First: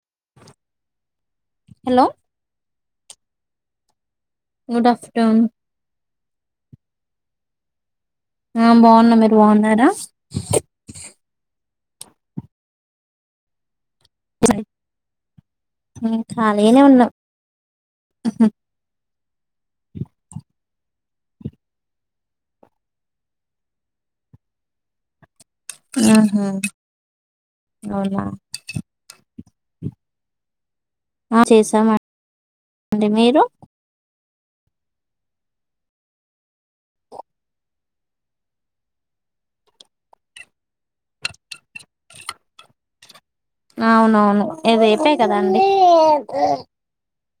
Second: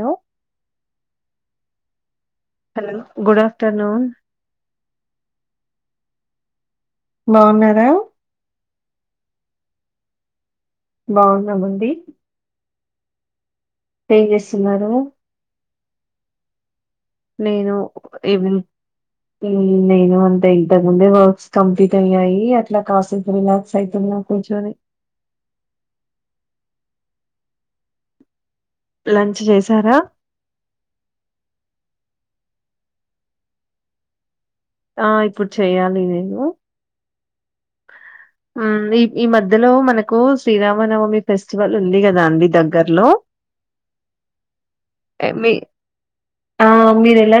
Hello hello hello good afternoon good afternoon బావున్నారా? ఆ బావున్నం మీరు బావున్నారా? బావున్నామండి. టే ఎం చేస్తున్నారు? మె కాలిగానే ఉన్న నేను ఇవి నేను అంతే ఇంతక ముం ప్డే వర్క్స్ కంప్లీట్ అయ్యాయి అట్లా కాసేపు రిలాక్స్ అయితున్న కూర్చొని ఉహుమ్ అవునా లంచ్ చేసారా? ఆ చేసాం ఆ అండి మీరు? ఆ ఇప్పుడు చేయాలి నేను హ్మ్ న్న్డ్ మధ్యలో మనకు శ్రీరామనవమి ఫెస్ ఫెస్టివల్ ఉందికదా అండి దగ్గరలో? అవునవును ఇ రేపే మీ కాదండి.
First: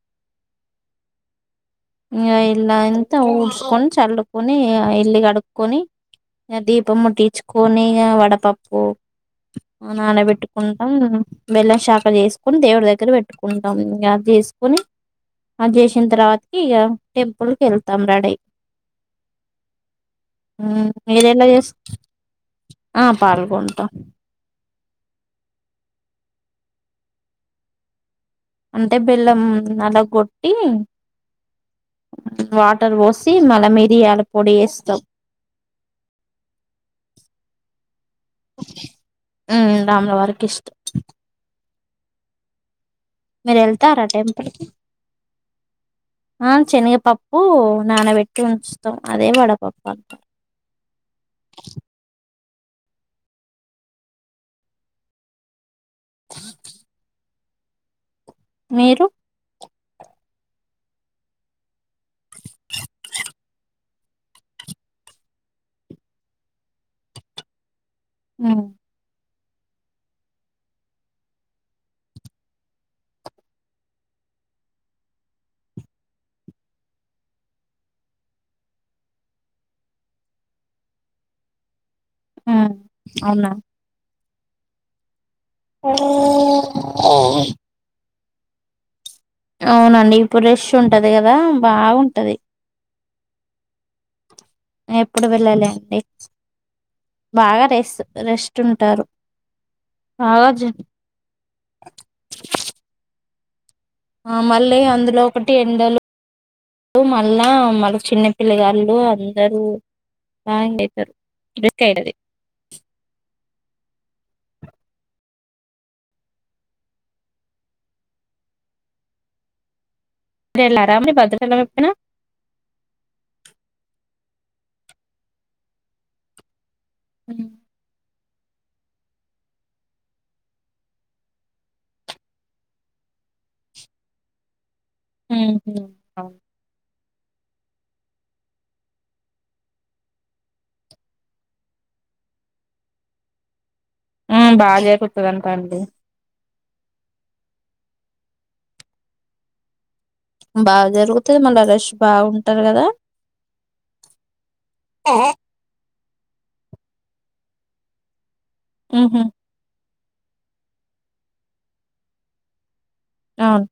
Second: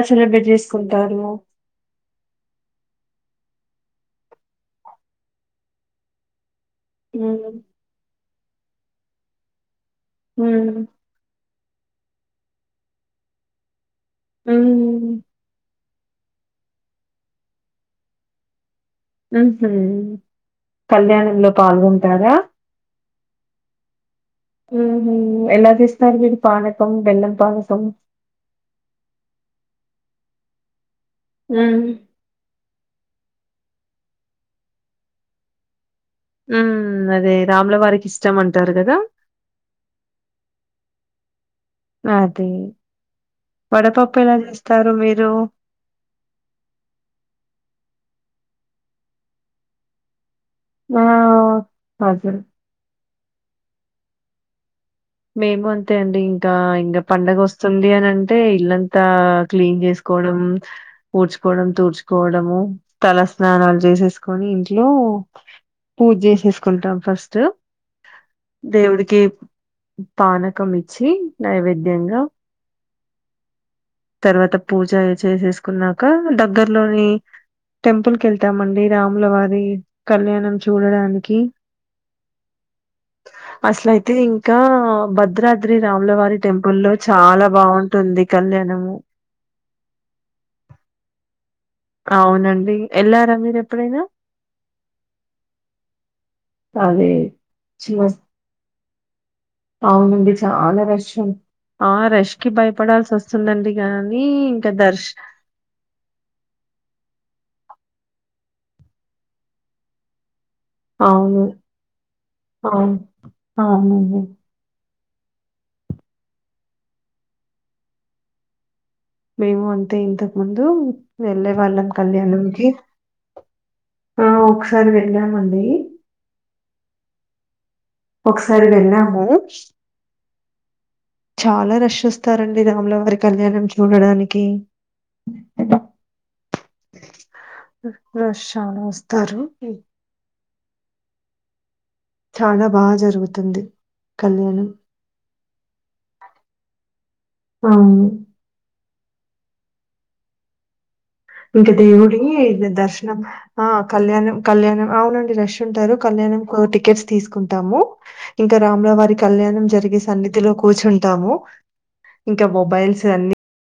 బ్రేట్ చేసుకుంటారు. హ్మ్ ఇల్లుంతా ఉడుచుకొని చల్లుకొని ఆ ఇ ఇల్లు కడుకొని ఆ దీపం మ్ ముట్టించుకొని ఇగ వడపప్పు మ్ నానబెట్టుకుంటాం బెల్లం శాఖ చేసుకొని దేవుడి దగ్గర పెట్టుకుంటాం. ఇగ ఆ మ్ చేసుకుని ఆది చేజెసిన తర్వాతకి ఇక టెంపుల్ కి ఏళ్తాం రెడీయి ఉహుమ్ మీరు ఎలా కళ్యాణంలో చేస్ పాల్గొంటారా? ఆ పాల్గొంటామ్ ఉహుమ్ ఎలా చేస్తారు మీరు పానకం, బెల్లం పానకం? అంటే బెల్లం నల్లగొట్టి హ్మ్ టర్ పోసి మల మిరియాల పొడి ఏస్తాం. హ్మ్ అదే రాములవారికి ఇష్టం అంటారు కదా. రాముల వారికి ఇష్టం నాది మీర్ ఏళ్ తారా టెంపుల్ కి మీరు? ఆ శనగపప్పు నానబెట్ ఉంచ్ స్తవ్ అదే వడపప్ప అ ఆ అ అదే మేము అంతే అండి ఇంకా ఇంగ పండగ వస్తుంది అని అంటే ఇల్లంతా మీరు క్లీన్ చేసి కోడం, వుడ్చుకోవడం, తూడ్చుకోవడం తల స్నానాలు చేసేసి తీసుకొని ఇంట్లో పూజ చేసేసుకుంటాం ఫస్ట్ ఉమ్ దేవుడికి పానకం ఇచ్చి నైవేద్యంగా తర్ వాత పూజ చేసేసుకున్నాక దగ్గర్ లోని టెంపుల్ కి ఏళ్తామండి రాముల వారి కళ్యాణం చూడడానికి ఉమ్ ఔనా తే ఇంకా భద్రాద్రి రాములవారి టెంపుల్ లో చాలా బాఉంటుంది కళ్యాణాము ఔనండి ఇపుడ్ రేష్ ఉంటది కదా బాఉంటది అవునండి ఎల్లారా మీర్ ఎప్పుడైన నే ఎప్పుడు వెళ్ళాలె అండి అదే బాగా రెసు రెస్ట్ టున్ ఔనండి చాలా రష్ ఆ రష్ కి భయపడాల్సి వస్తుందండి కానీ ఆ ఇంకా మళ్ళీ దర్శ అందులో ఒకటి ఎండలు ఉ మా మల్లా మలు చిన్న పిల్లగాళ్ళు అందరూ ఆయండీ ఇద్దర్ రిస్ కాయితది ఔన్ ఔనండి మేము అంత్ తే ఇంతక్ మీరు ముందు వెళ్ళారా మరి వెళ్ళే భద్రాచలం వాళ్ళం ఎప్పుడైనా కళ్యాణంకి ఆ ఒకసార్ వెళ్ళామండి ఉమ్ ఒక్ సార్ వెళ్ళము చాలా రష్ వస్తారండి రాములవారి కళ్యాణం చూడడానికి ఉహుమ్ ఆ రష్ చాలా వస్తారు ఉమ్ చాలా బా జరుగుతుంది ఉమ్ కళ్యాణం బా జరుగ్ తంట అండి ఔను బా జరుగ్ ఇంకా దేవుడి దద్ దర్ ష్ నమ్ ఆ కళ్యాణం కళ్యాణం ఔనండి రష్ ఉంటారు కళ్యాణమ్ ఒక్ టికెట్స్ తీసుకుంటాము ఇంకా రామూల వారి ఉహు కళ్యాణం జరిగేస్ సన్నిద్ లో కూర్చుంటాము ఇంకా మొబైల్స్ అన్ని ఔన్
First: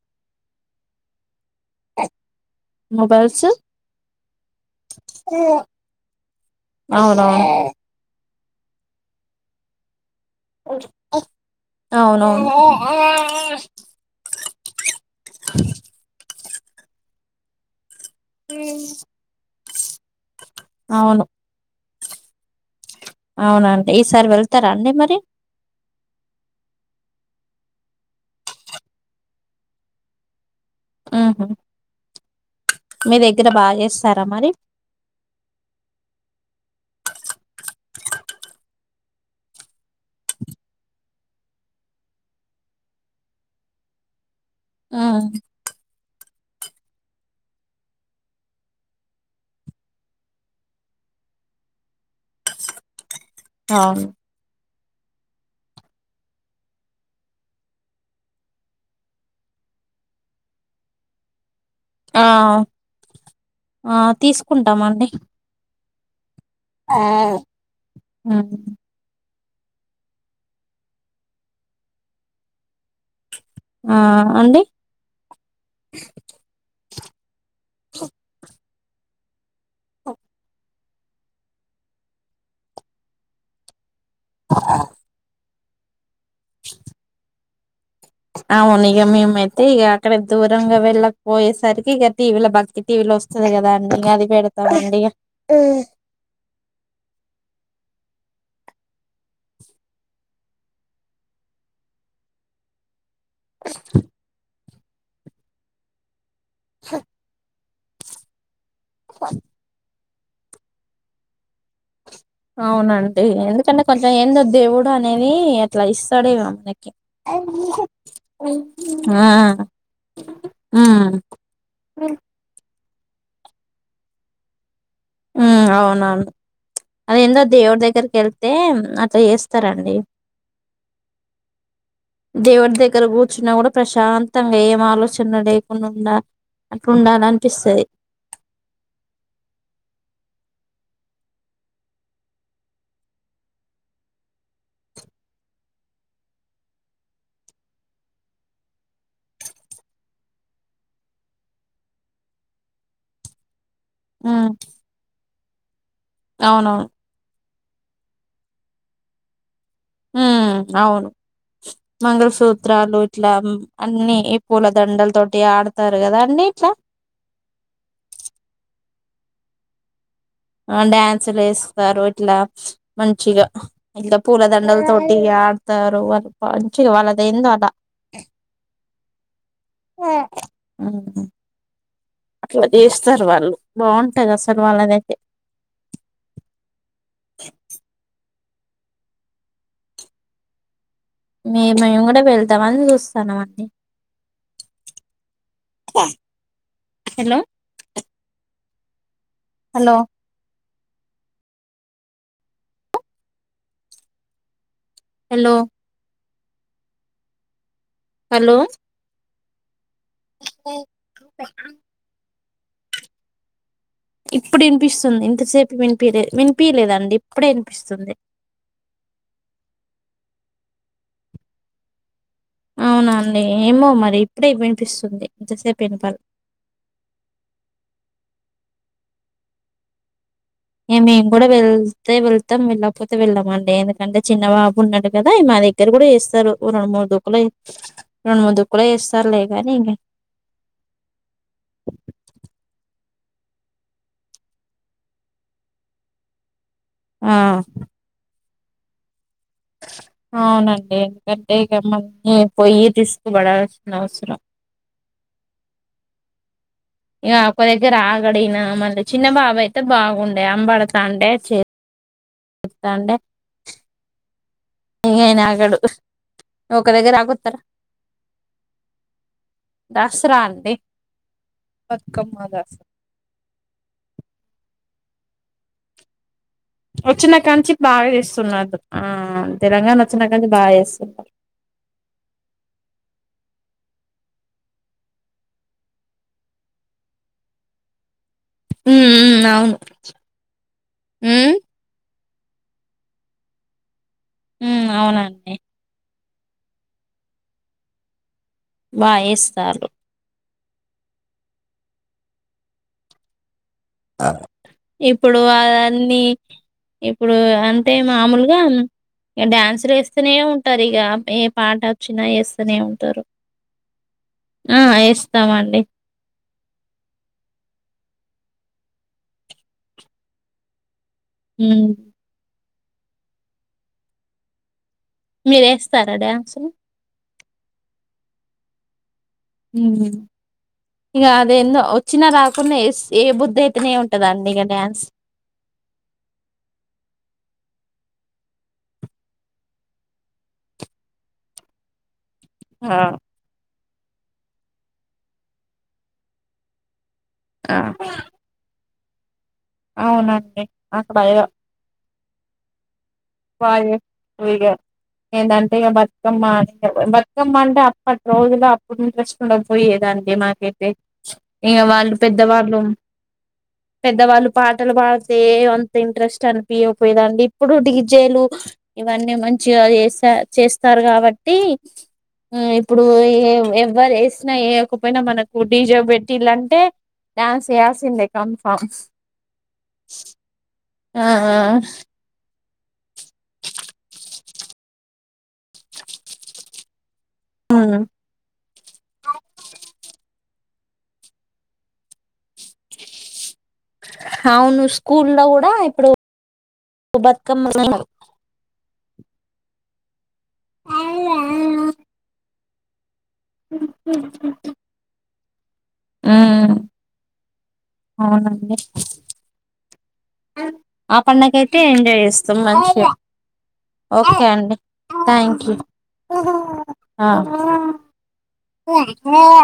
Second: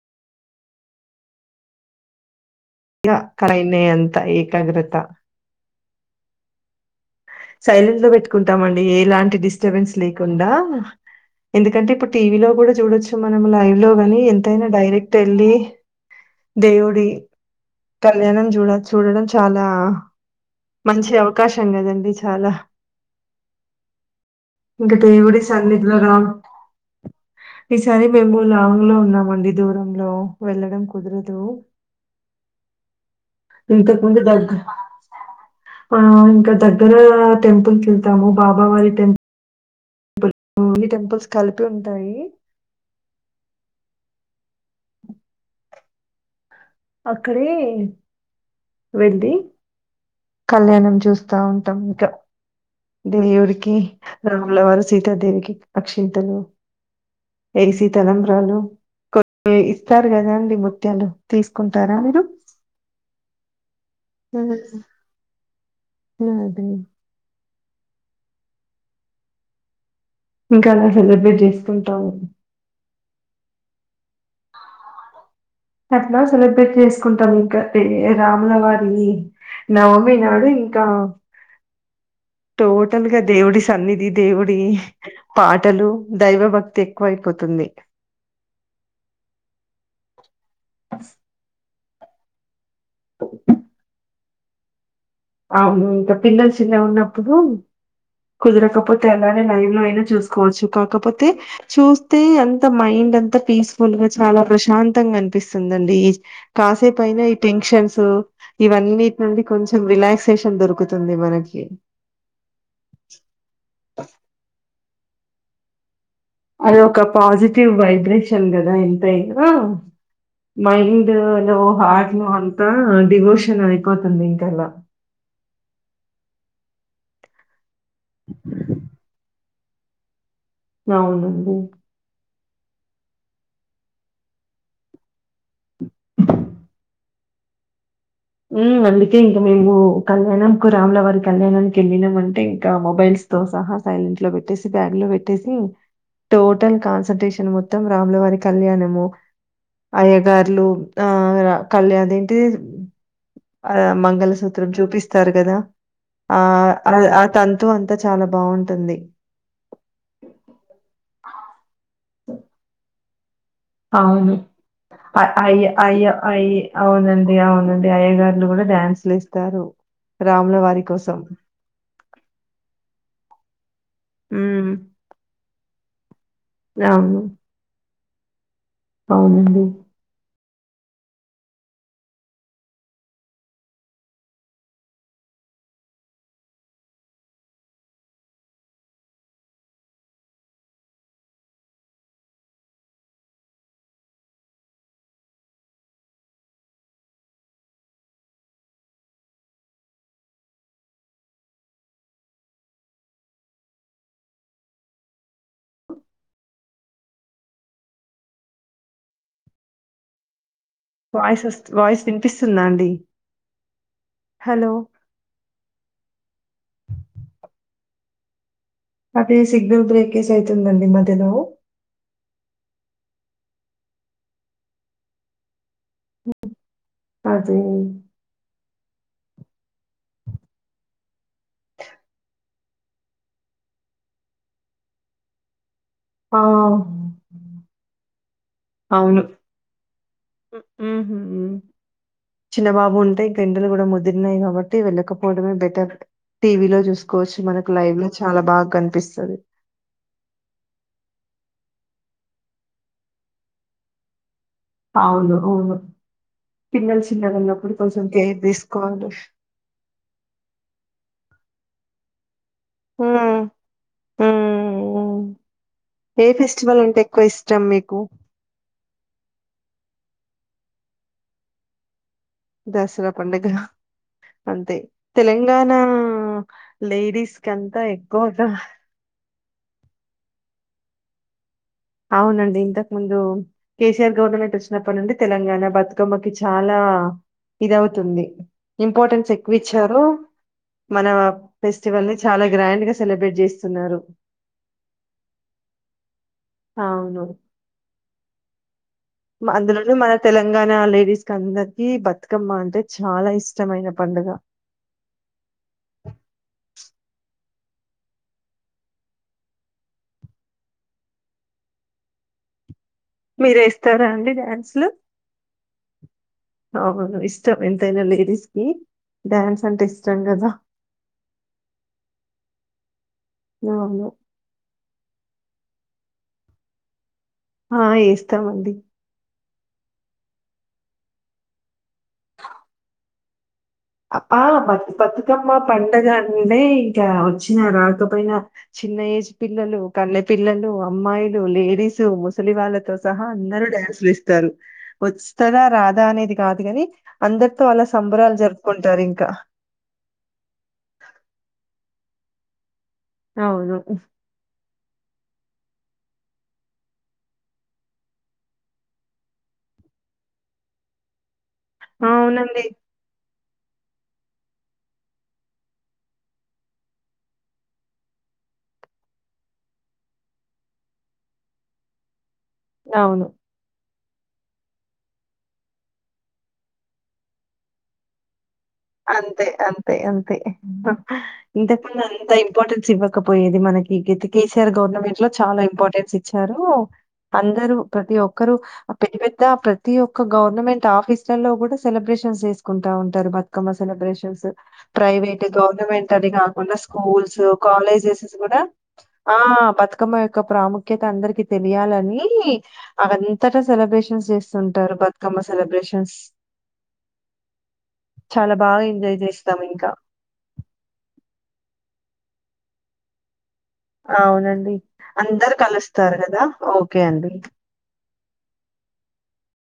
ఇగ మొబైల్స్ కారైనే అంత ఏకాగ్రత ఔ ఔన్ కుంటామండి ఏ లాంటి డిస్టబెన్ స్స్ లేకుండా ఎందుకంటే ఇప్పుడు టీవీ లో అవునవును కూడా చూడొచ్చు మనం లైవ్ లో గాని ఎంతైనా డైరెక్ట్ ఏళ్ళి దేవుడి కళ్యాణం జుడ చూడడం చాలా మంచి అవును అవకాశం గాదండి చాలా అవునండి ఈసారి వెళ్తారా అండి ఇంకా మరి దేవుడి సన్నిద్ లోన ఈసారి మేము లాంగ్ లో ఉన్నామండి దూరంలో వెళ్ళడం కుద్ రదు ఉహు మీ దగ్గర బాగా ఇంతంక్ ముందు చేస్తారా మరి దగ్గర్ అ ఇంకా దగ్గర టెంపుల్కి వెళ్తాము బాబావారి టెంపుల్ ఆ అన్ని టెంపుల్స్ కలిపి ఉంటాయి. ఆ అక్కడే వెళ్లి కళ్యాణం చూస్తా ఉంటాం ఇంక దేవుడికి అవును రాముల వారు స్ సీతాదేవికి అక్షింతలు ఏసీ తలంబ్రాలు కొన్ని ఇస్తారు గదాండి ముత్యాలు తీస్ కుంటారా మీరు ఆ ఆ తీస్ కుంటామండి అ అదే ఆ ఇంకా అలా సెలబ్రేట్ చేసుకుంటాము. అండి అట్ల సెలబ్రేట్ చేసుకుంటాం ఇంక ఏ రాములవారి వమి నవమి నాడు ఇంకా టోటల్ గా దేవుడి సన్నిధి దేవుడి పాటలు దైవభక్తి ఎక్కువైపోతుంది. అవును ఇగ మేమైతే ఇగ అక్కడ దూరంగా వెళ్ళకపోయేసరికి ఇగ టీవీల భక్ టీవీలో వస్తది గదా అండి ఇగ అది పెడతామండి. అవును ఇంక పిల్లల్ శిన్నగున్నపుడు కుదరకపోతే అలానే లైవ్ లో అయినా చూసుకోవచ్చు. కాకపోతే చూస్తే అంత మైండ్ అన్ త పీస్ఫుల్ గా చాలా ప్రశాంతంగా అనిపిస్తుందండి. ఈ కాసేపు అయినా ఈ టెన్షన్ సు ఇవన్నిటి నుండి కొంచెం రిలాక్సేషన్ దొరుకుతుంది మనకి. అవునండి ఎందుకంటే కొంచెం ఏందో దేవుడు అనేది అట్ల ఇస్ అది ఒక పాజిటివ్ వైబ్రేషన్ గదా ఎంతైనా ఉమ్ మైండ్ ను్ హార్ట్ ఉమ్ ను అంత ఆ డివోషన్ అయిపోతుంది ఇంకాలా మ్ అవునండి అదేందొ దేవుడి దగ్గరకెళ్తే అట్ల చెస్ త్తారాండి అవునండి దేవుడి దగ్గర కూర్చున్నా గూడా ప్రశాంతంగా ఏం ఆలోచన లేకుండుండా అట్లుండాలనిపిస్తది. మ్ అందుకే ఇంకా మేము కళ్యాణం కు రాములవారి కళ్యాణానికి వెళ్ళినము అంటే ఇంకా మొబైల్స్ తో సహా సైలెంట్ లో వెట్టేసి, బ్యాగ్ లో వెట్టేసి టోటల్ కాన్సన్ంట్రేషన్ మొత్తం రాములువారి కళ్యాణము అయ్యగార్లు ఆ ర కళ్యా దేంటిది ఆహ్ ఉమ్ మంగళసూత్రం చూపిస్తారు గదా ఆ అవునవును ఆ తన్ తు అంతా చాలా బావుంటుంది. మ్ అవును మంగళసూత్రాలు ఇట్లా అన్ని అవును ఈ పూలదండల అయ తోటి అయ్య ఆడతారు అయ్య కదా అన్ని అయ్య్ ఇట్లా అవునండి అవునండి అయ్యగారులు గూడా డ్యాన్స్ లేస్తారు ఆ డ్యాన్సులు ఎస్తారు ఇట్లా మంచిగా ఇట్ల హ్మ్. పూలదండల తోటి గా తారు వాళ్ళు ప మంచిగా అవును. వాళ్ళదేందో అలా అవునండి యా అవును అట్ల జేస్తారు వాళ్ళు బావుంటది అసలు వాళ్ళదైతే మే మేము గూడా వెళ్తామని చూస్తానామండి. Hello hello hello hello voice వస్త్ వాయిస్ వినిపిస్తుందా అండి ఇప్పుడు హలో! ఇనిపిస్తుంది ఇంతసేపు వినిపియలే వినిపియలేదండి ఇప్పుడే ఇనిపిస్తుంది అదే సిగ్నల్ బ్రేకెజ్ అయితుందండి మధ్యలో అవునండి ఏమో మరి ఇప్పుడే వినిపిస్తుంది. ఎంతసేపు వినపాలే అది ఇ మేము కూడా వేలతే వెల్ మొత్తం వెళ్ళకపోతే వెళ్ళామండి. ఎందుకంటే చిన్న బాబు ఉన్నాడు కదా మా దే దగ్గర కూడా ఆ! వేస్తారు ఓ రెండు మూడు డోకుళాయి అవును మ్మ్ మ్మ్ చిన్న బాబు ఉంట ఎండలు కూడా ముదిరినాయి కాబట్టి వెళ్ళకపోవడమే బెటర్ టీవీలో ఆ చూసుకోవచ్చు మనకు లైవ్ లో చాలా బాగా కనిపిస్తరు అవునండి ఎందుకంటే ఇకమ్ మల్ని పోయి తీసుకుబడాల్సిన అవసరం అవును అవును పిల్లలు ఇక అమ్మ చిన్నగున్నప్పుడు దగ్గర కొంచెం కేర్ ఆగడినా మళ్ళీ దీసుకోవాలి. చిన్న బాబు అయితే బాగుండే అంబడతా అంటే ఇస్తాంటే హ్మ్. హ్మ్. ఏ ఫెస్టివల్ ఒక అంటే దగ్గర ఎక్కువ ఆగుతారా ఇష్టం మీకు దసరా అంటే దసరా పండుగ అంతే తెలంగాణ వచ్చినా కంచి లేడీస్‌కంతా బాగా ఎక్కువగా చేస్తున్నారు ఆ తెలంగాణ వచ్చినాకచ్చి బాగా చేస్తుంటారు అవునండి ఇంతకు ముందు కేసీఆర్ గవర్నమెంట్ వచ్చినప్పటి నుండి తెలంగాణ బతుకమ్మకి చాలా ఆ ఇదవుతుంది ఉమ్ ఇంపార్టెన్స్ ఉమ్ ఎక్కువ అవును ఇచ్చారు మన హ్మ్. ఫెస్టివల్ ని చాలా గ్రాండ్ గా సెలబ్రేట్ చేస్తున్నారు ఉమ్ అవునండి అవును బా ఏస్తారు. అందులోనే మన తెలంగాణ లేడీస్ క అందరికీ బతుకమ్మ అంటే చాలా ఇష్టం ఇప్పుడు అవన్నీ ఇప్పుడు అంతే మామూలుగా ఇక డ్యాన్సులు వేస్తూనే ఉంటారు ఇక ఏ పాట వచ్చినా వస్తూనే ఉంటారు మీరేస్తారా అండి ఆ డాన్స్‌లు? ఎస్తాం అండి అవును ఇష్టం ఎంతైనా లేడీస్ కి డ్యాన్స్ అంటే ఇష్టం కదా ఉమ్ ఆవును మీరు వేస్తారా డాన్స్ ఆ వేస్తామ అండి ఇంక అది ఎందో వచ్చినా రాకుండా ఏ బుది అయి ఆ మ బతుకమ్మ మా పండగండే ఇంకా వచ్చిన రాకపోయినా చిన్న ఏజ్ పిల్లలు కల్ళె పిల్లలు అమ్మాయిలు లేడిస్ ముసలి ఆ! వాళ్ళతో సహా అందరు డాన్స్ వేస్తారు వస్తుదా రాదా అనేది కాదు కాని అందరితో ఆ! అలా సంబరాలు జరుపుకుంటారు ఇంకా అవునండి నాకు భయం అవును. వాగే వీడియో ఏంటంటే ఇక బతుకమ్మ బతుకమ్మ అంటే అప్పటి రోజులో అప్పుడు ఇంట్రెస్ట్ ఉండదు పోయి లేదంటే మాకైతే ఇంక వాళ్ళు అవునండి. పెద్దవాళ్ళు పెద్దవాళ్ళు పాటలు పాడితే అంత ఇంట్రెస్ట్ అనిపియా పోయదండి ఇప్పుడు డీజే జ్తెలు ఇవన్నీ మంచిగా చేసా చేస్తారు కాబట్టి ఆ ఇప్పుడు అవును. ఏ ఎవరు వేసినా వేయకపోయినా మనకు డీజే పెట్టింలంటే డాన్స్ వేయాల్సిందే. అంతే అంతే అంతే ఆ ఇంతకు అంతే. ఇంపార్టెన్స్ ఇవ్వకపోయేది మనకి కేసీఆర్ గవర్నమెంట్ లో చాలా ఇంపార్టెన్స్ ఇచ్చారు. అందరూ ప్రతి ఒక్కరూ పెద్ద పెద్ద ప్రతి ఒక్క గవర్నమెంట్ ఆఫీసులలో కూడా సెలబ్రేషన్స్ చేసుకుంటా ఉంటారు బా సెలబ్రేషన్స్ అవును స్కూల్లో ప్రైవేట్, కూడా ఇప్పుడు గవర్నమెంట్ అని కాకుండా స్కూల్స్, బతుకమ్మ కాలేజెస్ స్ కూడా ఆహ్ బతుకమ్మ యొక్క ప్రాముఖ్యత అందరికి తెలియాలని అన్. అంతట సెలబ్రేషన్స్ చేస్తుంటారు బతుకమ్మ సెలబ్రేషన్స్. ఉమ్ చాలా అవునండి. బాగా ఎంజాయ్ జేస్తాం ఇంకా. పండగయితే ఎంజాయ్ చేస్తాం మంచిగా. ఓకే అవునండి. అండి అందరూ థ్యాంక్ యూ కలుస్తారు గదా! ఓకే అండి. ఆహ్. ఆహ్.